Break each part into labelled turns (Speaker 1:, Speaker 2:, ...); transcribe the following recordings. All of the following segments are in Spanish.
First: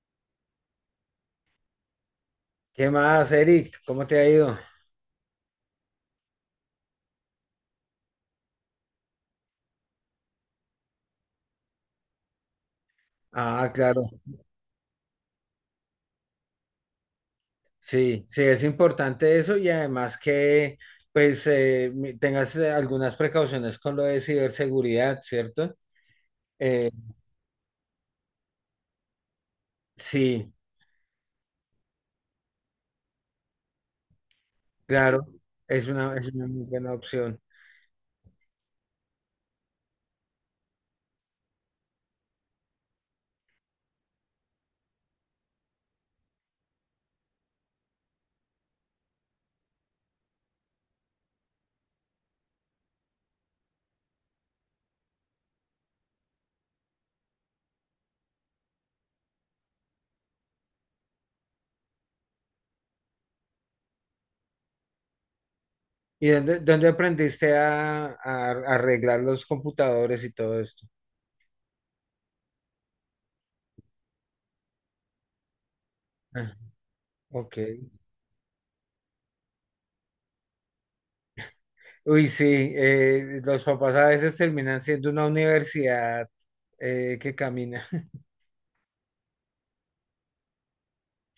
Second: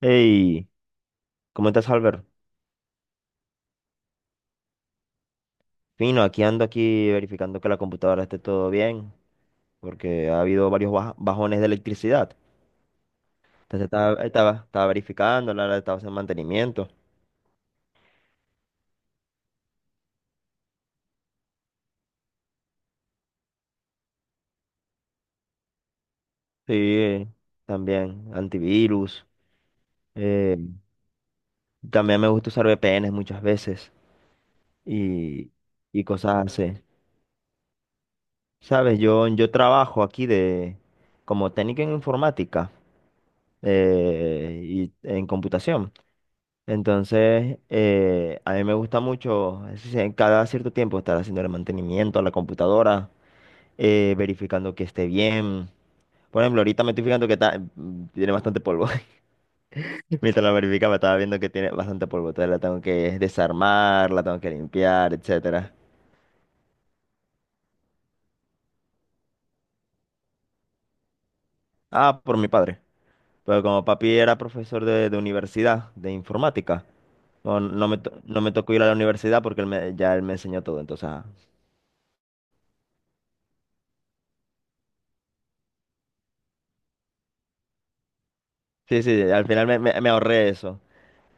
Speaker 1: Hey, ¿cómo estás, Albert?
Speaker 2: ¿Qué más, Eric? ¿Cómo te ha ido?
Speaker 1: Fino, aquí ando aquí verificando que la computadora esté todo bien, porque ha habido varios bajones de electricidad.
Speaker 2: Ah,
Speaker 1: Entonces
Speaker 2: claro.
Speaker 1: estaba verificando, la estaba haciendo mantenimiento.
Speaker 2: Sí, sí, es importante eso y además que pues tengas algunas precauciones con lo de ciberseguridad, ¿cierto? Eh,
Speaker 1: Sí, también antivirus.
Speaker 2: sí,
Speaker 1: eh, También me gusta usar VPNs muchas veces
Speaker 2: claro,
Speaker 1: y, y
Speaker 2: es
Speaker 1: cosas
Speaker 2: una muy
Speaker 1: así.
Speaker 2: buena opción.
Speaker 1: Sabes, yo trabajo aquí de como técnico en informática y en computación. Entonces, a mí me gusta mucho, es decir, en cada cierto tiempo, estar haciendo el mantenimiento a la computadora, verificando que esté bien. Por ejemplo, ahorita me estoy fijando que tiene bastante polvo. Mientras la verificaba, estaba viendo que tiene bastante polvo. Entonces la tengo que desarmar, la tengo que limpiar, etcétera.
Speaker 2: ¿Y dónde, dónde aprendiste a arreglar los computadores y todo esto?
Speaker 1: Ah, por mi padre. Pero como papi era profesor de universidad, de
Speaker 2: Ah,
Speaker 1: informática.
Speaker 2: ok.
Speaker 1: No me tocó ir a la universidad porque ya él me enseñó todo. Entonces, ah.
Speaker 2: Uy, sí, los papás a veces terminan siendo una universidad que camina.
Speaker 1: Sí, sí, al final me ahorré eso.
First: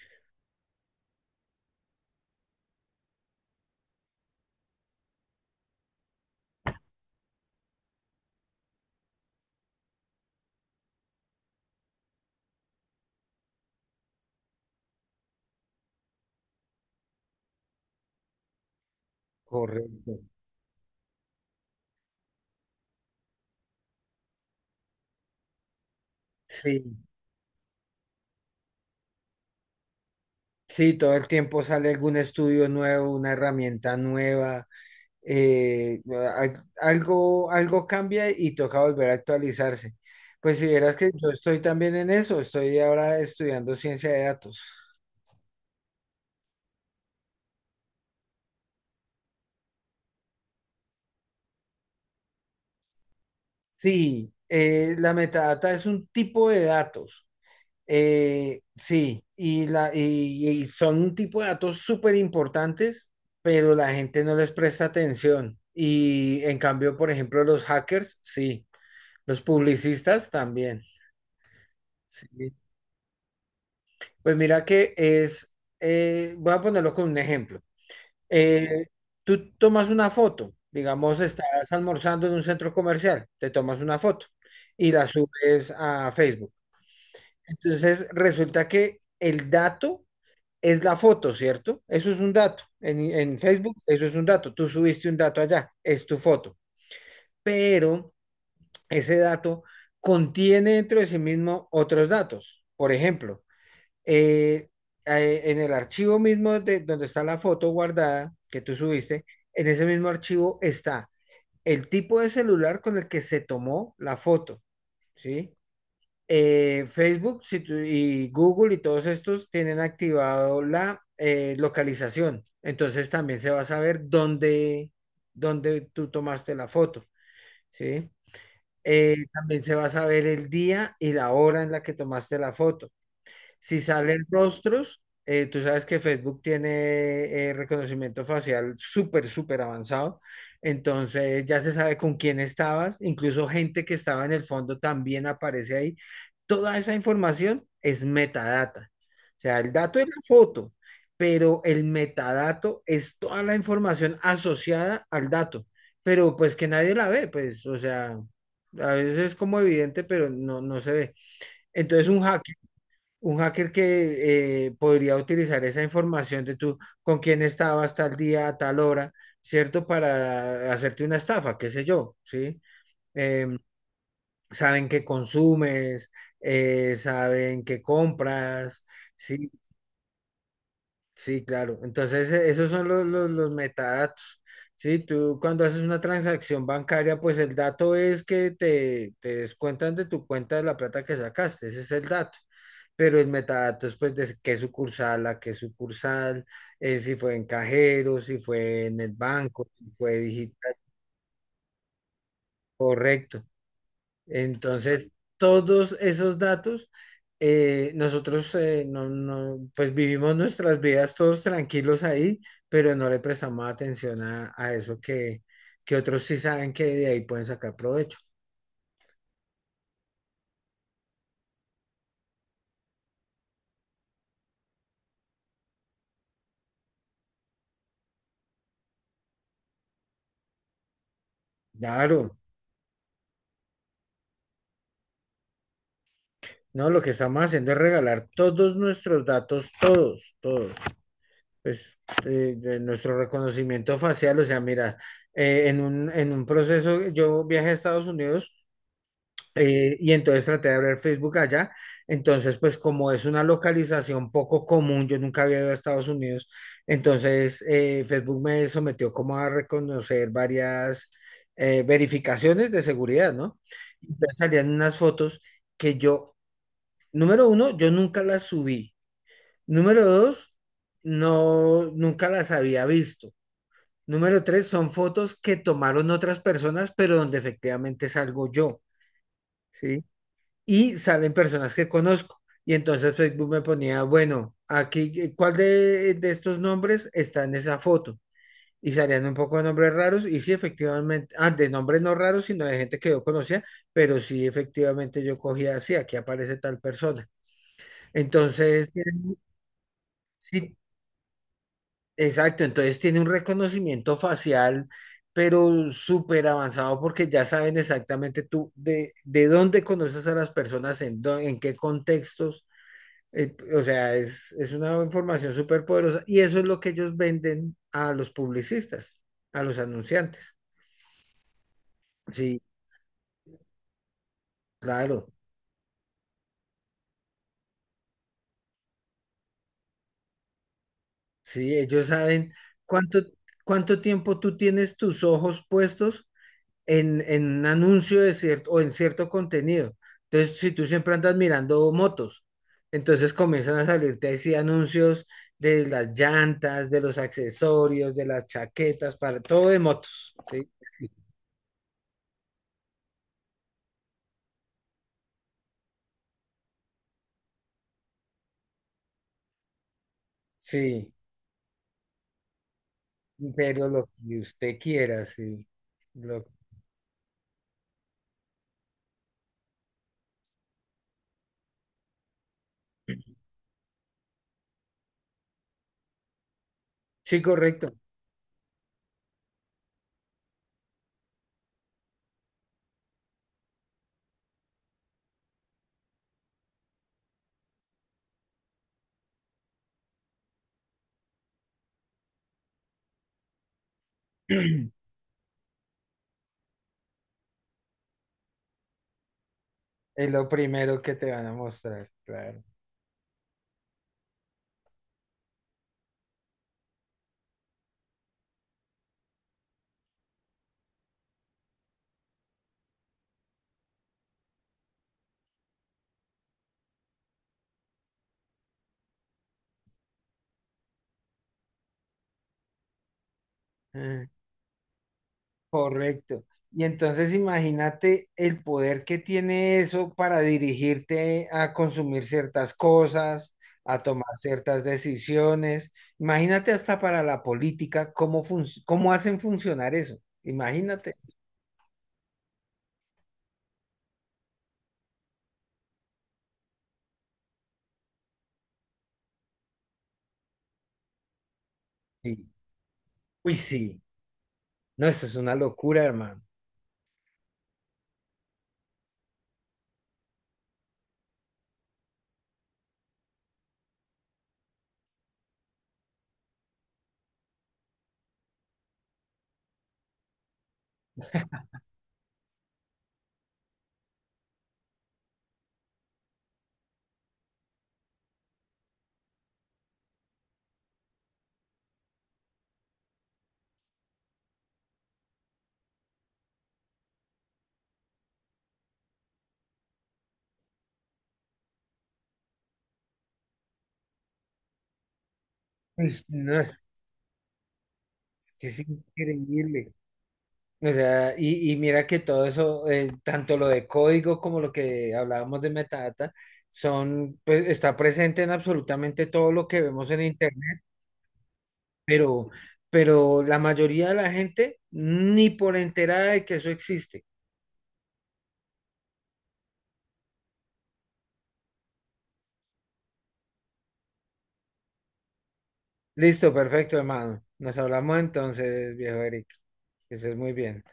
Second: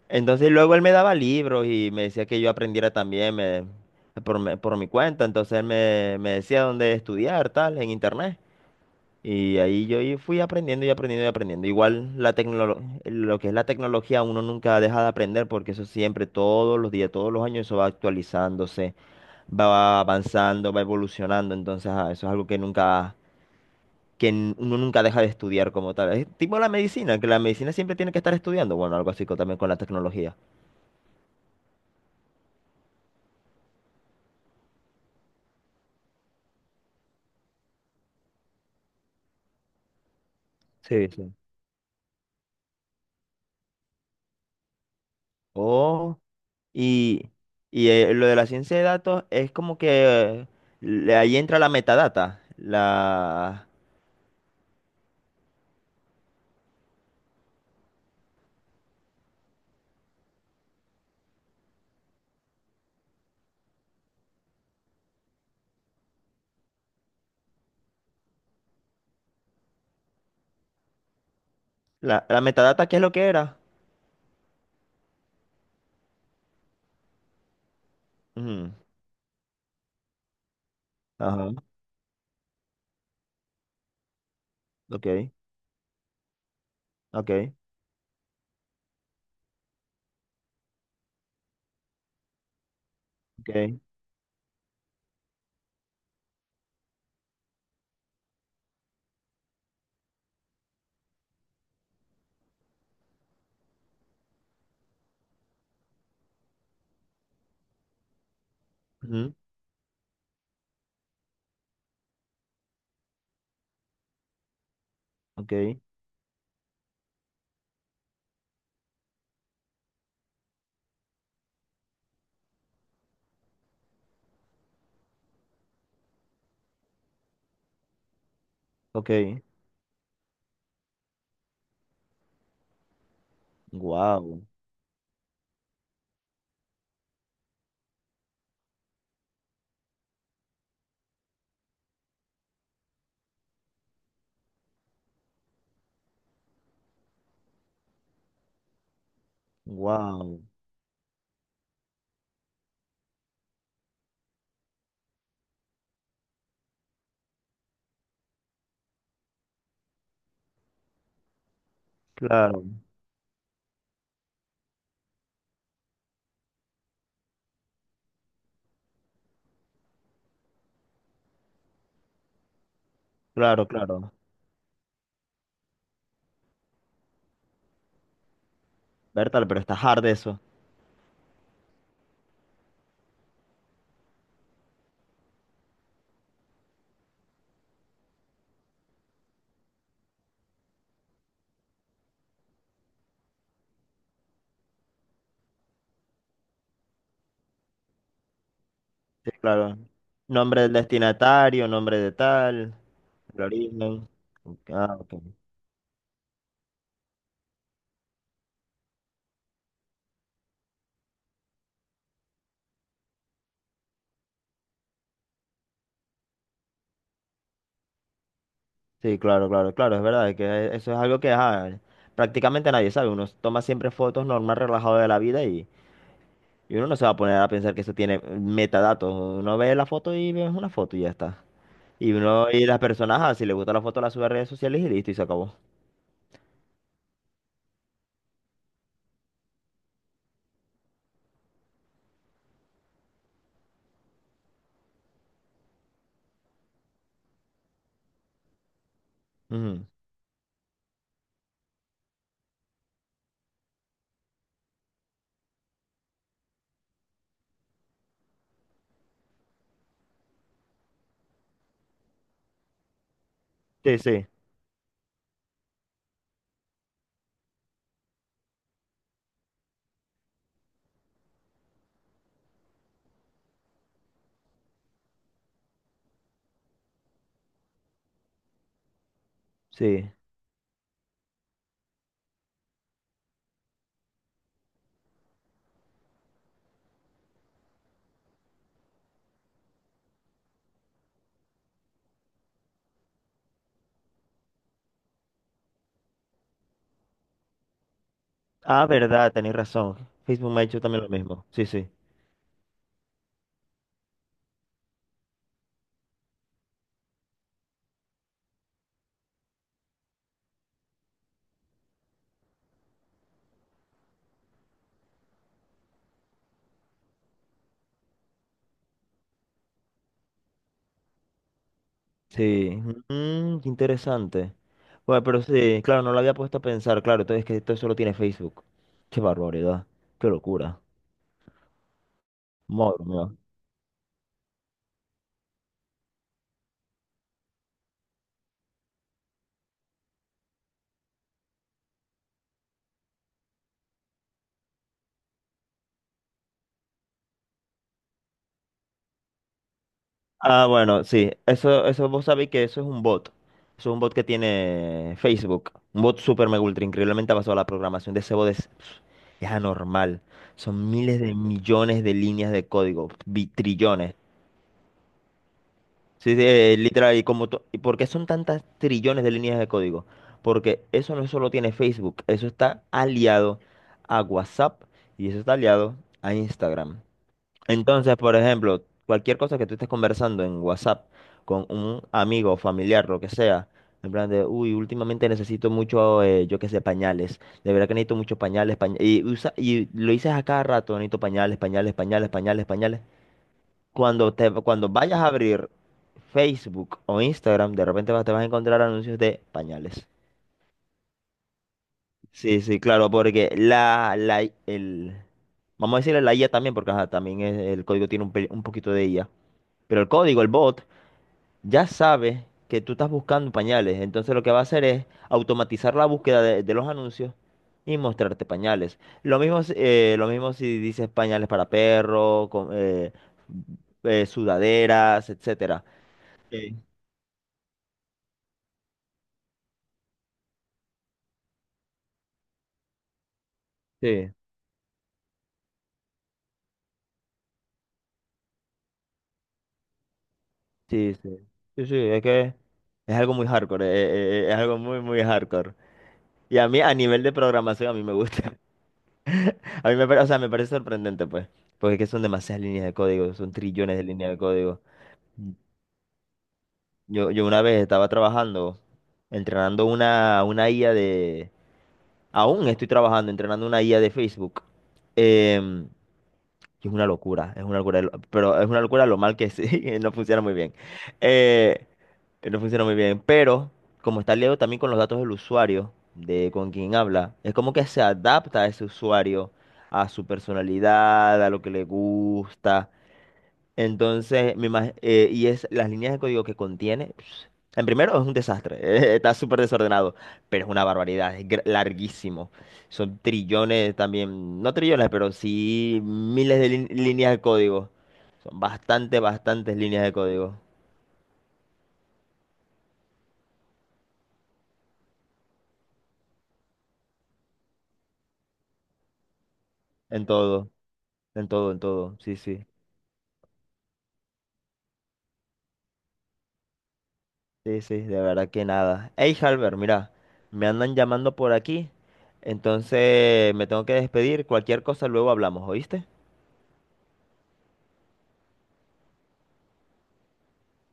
Speaker 1: Entonces luego él me daba libros y me decía que yo aprendiera también por mi cuenta. Entonces me decía dónde estudiar, tal, en internet. Y ahí yo fui aprendiendo y aprendiendo y aprendiendo. Igual la lo que es la tecnología uno nunca deja de aprender porque eso siempre, todos los días, todos los años, eso va actualizándose, va
Speaker 2: Correcto.
Speaker 1: avanzando, va evolucionando. Entonces eso es algo que nunca, que n- uno nunca deja de estudiar como tal. Es tipo la
Speaker 2: Sí.
Speaker 1: medicina, que la medicina siempre tiene que estar estudiando. Bueno, algo así también con la tecnología.
Speaker 2: Sí, todo el tiempo sale algún estudio nuevo, una herramienta nueva, eh, algo, algo cambia y toca volver a actualizarse. Pues si vieras
Speaker 1: Sí,
Speaker 2: que yo
Speaker 1: sí.
Speaker 2: estoy también en eso, estoy ahora estudiando ciencia de datos.
Speaker 1: Oh, y, lo de la ciencia de datos es como que ahí entra la metadata.
Speaker 2: Sí, la metadata es un tipo de datos. Y son un tipo de datos súper importantes, pero la gente no les presta atención. Y en cambio, por ejemplo, los hackers, sí. Los publicistas también.
Speaker 1: La
Speaker 2: Sí.
Speaker 1: metadata, ¿qué es lo que era?
Speaker 2: Pues mira que es, voy a ponerlo con un ejemplo.
Speaker 1: Ujú,
Speaker 2: Eh, Tú tomas una foto, digamos,
Speaker 1: ajá,
Speaker 2: estás almorzando en un centro comercial, te tomas una foto y
Speaker 1: ok,
Speaker 2: la subes a Facebook.
Speaker 1: ok,
Speaker 2: Entonces resulta que el dato es la foto, ¿cierto? Eso es un dato. En Facebook,
Speaker 1: ok,
Speaker 2: eso es un dato. Tú subiste un dato allá, es tu foto. Pero ese dato contiene dentro de sí mismo otros datos. Por ejemplo, eh, en el archivo mismo de donde está la foto guardada que tú subiste,
Speaker 1: ujú,
Speaker 2: en ese mismo archivo está el tipo de celular con el que se tomó la foto,
Speaker 1: ok,
Speaker 2: ¿sí? Facebook si y Google y todos estos tienen activado la localización, entonces también se va a saber dónde, dónde tú tomaste la foto, ¿sí?
Speaker 1: ok.
Speaker 2: También se va a saber el día y la hora en la que tomaste la foto. Si salen
Speaker 1: Wow,
Speaker 2: rostros, tú sabes que Facebook tiene reconocimiento facial súper, súper avanzado. Entonces ya se sabe con quién estabas. Incluso gente que estaba en el fondo también aparece ahí. Toda esa información es metadata. O sea, el dato es la
Speaker 1: wow,
Speaker 2: foto, pero el metadato es toda la información asociada al dato. Pero pues que nadie la ve, pues, o sea, a veces es como evidente, pero no, no se ve. Entonces
Speaker 1: claro,
Speaker 2: un hacker que podría utilizar esa información de tú con quién estabas tal día, a tal hora, ¿cierto? Para hacerte una estafa, qué sé yo, ¿sí? Em,
Speaker 1: claro, claro.
Speaker 2: saben qué consumes, saben qué compras,
Speaker 1: Bertal,
Speaker 2: ¿sí?
Speaker 1: pero está hard eso.
Speaker 2: Sí, claro. Entonces, esos son los metadatos. Sí, tú cuando haces una transacción bancaria, pues el dato es que te descuentan de tu cuenta de la plata que sacaste, ese es el dato. Pero el metadato es pues de qué sucursal, a qué sucursal, si fue en cajero, si fue en el
Speaker 1: Sí,
Speaker 2: banco,
Speaker 1: claro.
Speaker 2: si fue
Speaker 1: Nombre del
Speaker 2: digital,
Speaker 1: destinatario, nombre de tal, el
Speaker 2: correcto.
Speaker 1: origen. Ok, ah,
Speaker 2: Entonces,
Speaker 1: ok.
Speaker 2: todos esos datos, nosotros no, no, pues vivimos nuestras vidas todos tranquilos ahí, pero no le prestamos atención a eso que otros sí saben que de ahí pueden sacar provecho.
Speaker 1: Sí, claro, claro, claro, es verdad, que e, eso es algo que ajá, prácticamente nadie sabe. Uno toma siempre fotos normal, relajado de la vida y uno no se va a poner a pensar que eso tiene metadatos. Uno ve la foto y ve una foto y ya está. Y
Speaker 2: Claro,
Speaker 1: uno y las personas, ajá, si le gusta la foto, la sube a redes sociales y listo, y se acabó.
Speaker 2: no, lo que estamos haciendo es regalar todos nuestros datos, todos, todos. Pues de nuestro reconocimiento facial, o sea, mira, en un proceso, yo viajé a Estados Unidos.
Speaker 1: Ujú.
Speaker 2: Y entonces traté de abrir Facebook allá. Entonces, pues como es una localización poco común, yo nunca había ido a Estados Unidos, entonces Facebook me sometió como a reconocer varias verificaciones de seguridad, ¿no?
Speaker 1: Sí, sí,
Speaker 2: Entonces salían unas fotos que yo, número uno, yo nunca las subí. Número dos, no, nunca las había visto. Número tres, son fotos que tomaron otras personas, pero donde efectivamente salgo yo. ¿Sí?
Speaker 1: sí.
Speaker 2: Y salen personas que conozco. Y entonces Facebook me ponía, bueno, aquí, ¿cuál de estos nombres está en esa foto? Y salían un poco de nombres raros y sí, efectivamente, ah, de nombres no raros, sino de gente que yo conocía, pero sí, efectivamente yo cogía así, aquí aparece tal persona.
Speaker 1: Ah,
Speaker 2: Entonces,
Speaker 1: verdad,
Speaker 2: tiene-
Speaker 1: tenés razón. Facebook me ha
Speaker 2: sí,
Speaker 1: hecho también lo mismo. Sí, sí.
Speaker 2: exacto, entonces tiene un reconocimiento facial, pero súper avanzado porque ya saben exactamente tú de dónde conoces a las personas, en qué contextos. O sea, es una información súper poderosa y eso es lo que ellos venden a los publicistas, a los anunciantes. Sí,
Speaker 1: Sí, mm, qué interesante. Bueno,
Speaker 2: claro,
Speaker 1: pero sí, claro, no lo había puesto a pensar, claro, entonces es que esto solo tiene Facebook. Qué barbaridad, qué locura.
Speaker 2: sí, ellos saben
Speaker 1: Madre
Speaker 2: cuánto,
Speaker 1: mía.
Speaker 2: cuánto tiempo tú tienes tus ojos puestos en un anuncio de cierto, o en cierto contenido. Entonces, si tú siempre andas mirando motos, entonces comienzan a salirte así anuncios de las llantas, de los accesorios, de las chaquetas, para todo de motos.
Speaker 1: Ah,
Speaker 2: Sí,
Speaker 1: bueno,
Speaker 2: sí,
Speaker 1: sí. Eso vos sabéis que eso es un bot. Eso es un bot que tiene Facebook. Un bot super mega ultra increíblemente basado avanzado. La programación de ese bot es anormal. Son
Speaker 2: sí.
Speaker 1: miles de millones de líneas de código.
Speaker 2: Pero lo
Speaker 1: Trillones.
Speaker 2: que usted quiera, sí.
Speaker 1: Sí, sí,
Speaker 2: Lo...
Speaker 1: literal. Y como ¿Y por qué son tantas trillones de líneas de código? Porque eso no solo tiene Facebook. Eso está aliado a WhatsApp y eso está aliado a Instagram.
Speaker 2: Sí, correcto.
Speaker 1: Entonces, por ejemplo, cualquier cosa que tú estés conversando en WhatsApp con un amigo, familiar, lo que sea, en plan de, uy, últimamente necesito mucho, yo qué sé, pañales. De verdad que necesito muchos pañales, pañales. Y, y lo dices a cada rato, necesito pañales, pañales, pañales, pañales, pañales. Cuando te, cuando vayas a abrir Facebook o Instagram, de repente te vas a encontrar anuncios de pañales.
Speaker 2: Es lo primero que te van a mostrar,
Speaker 1: Sí,
Speaker 2: claro.
Speaker 1: sí, claro, porque vamos a decirle la IA también, porque ajá, también el código tiene un, un poquito de IA. Pero el código, el bot, ya sabe que tú estás buscando pañales. Entonces lo que va a hacer es automatizar la búsqueda de los anuncios y mostrarte pañales. Lo mismo, lo mismo si dices pañales para perro, con,
Speaker 2: Ah,
Speaker 1: sudaderas, etcétera.
Speaker 2: correcto.
Speaker 1: Sí.
Speaker 2: Y entonces imagínate el poder que tiene eso para dirigirte a consumir ciertas cosas, a tomar
Speaker 1: Sí,
Speaker 2: ciertas decisiones. Imagínate hasta para la política, cómo hacen funcionar eso.
Speaker 1: sí,
Speaker 2: Imagínate.
Speaker 1: sí. Sí, sí, es que es algo muy hardcore, es algo muy, muy hardcore. Y a mí, a nivel de programación, a mí me gusta. A mí me parece, o sea, me parece sorprendente, pues. Porque es que son
Speaker 2: Sí.
Speaker 1: demasiadas líneas de código, son
Speaker 2: Uy,
Speaker 1: trillones
Speaker 2: sí.
Speaker 1: de líneas de código.
Speaker 2: No, eso es una locura, hermano.
Speaker 1: Yo una vez estaba trabajando, entrenando una IA de... Aún estoy trabajando, entrenando una IA de Facebook. Em, y es una locura, pero es una locura lo mal que sí, no funciona muy bien. Eh, no funciona muy bien, pero como está liado también con los datos del usuario, de con quien habla, es como que se adapta a ese usuario, a su personalidad, a lo que le gusta. Entonces, y es las líneas de código que contiene. En primero, es un desastre, está súper desordenado, pero es una barbaridad, es larguísimo. Son trillones también, no trillones, pero sí
Speaker 2: Uy, no,
Speaker 1: miles de
Speaker 2: es
Speaker 1: líneas de código. Son
Speaker 2: que es
Speaker 1: bastante, bastantes
Speaker 2: increíble.
Speaker 1: líneas de código.
Speaker 2: O sea, y mira que todo eso, tanto lo de código como lo que hablábamos de metadata, son, pues, está presente en absolutamente todo lo que vemos en
Speaker 1: En todo,
Speaker 2: internet,
Speaker 1: en todo, en todo. Sí,
Speaker 2: pero,
Speaker 1: sí,
Speaker 2: pero la mayoría de la gente ni por enterada de que eso existe.
Speaker 1: sí, sí, de verdad que nada. Hey, Halber, mira, me andan llamando por aquí, entonces me tengo que despedir. Cualquier cosa luego hablamos, ¿oíste?
Speaker 2: Listo, perfecto, hermano. Nos hablamos entonces, viejo Eric. Que estés muy bien.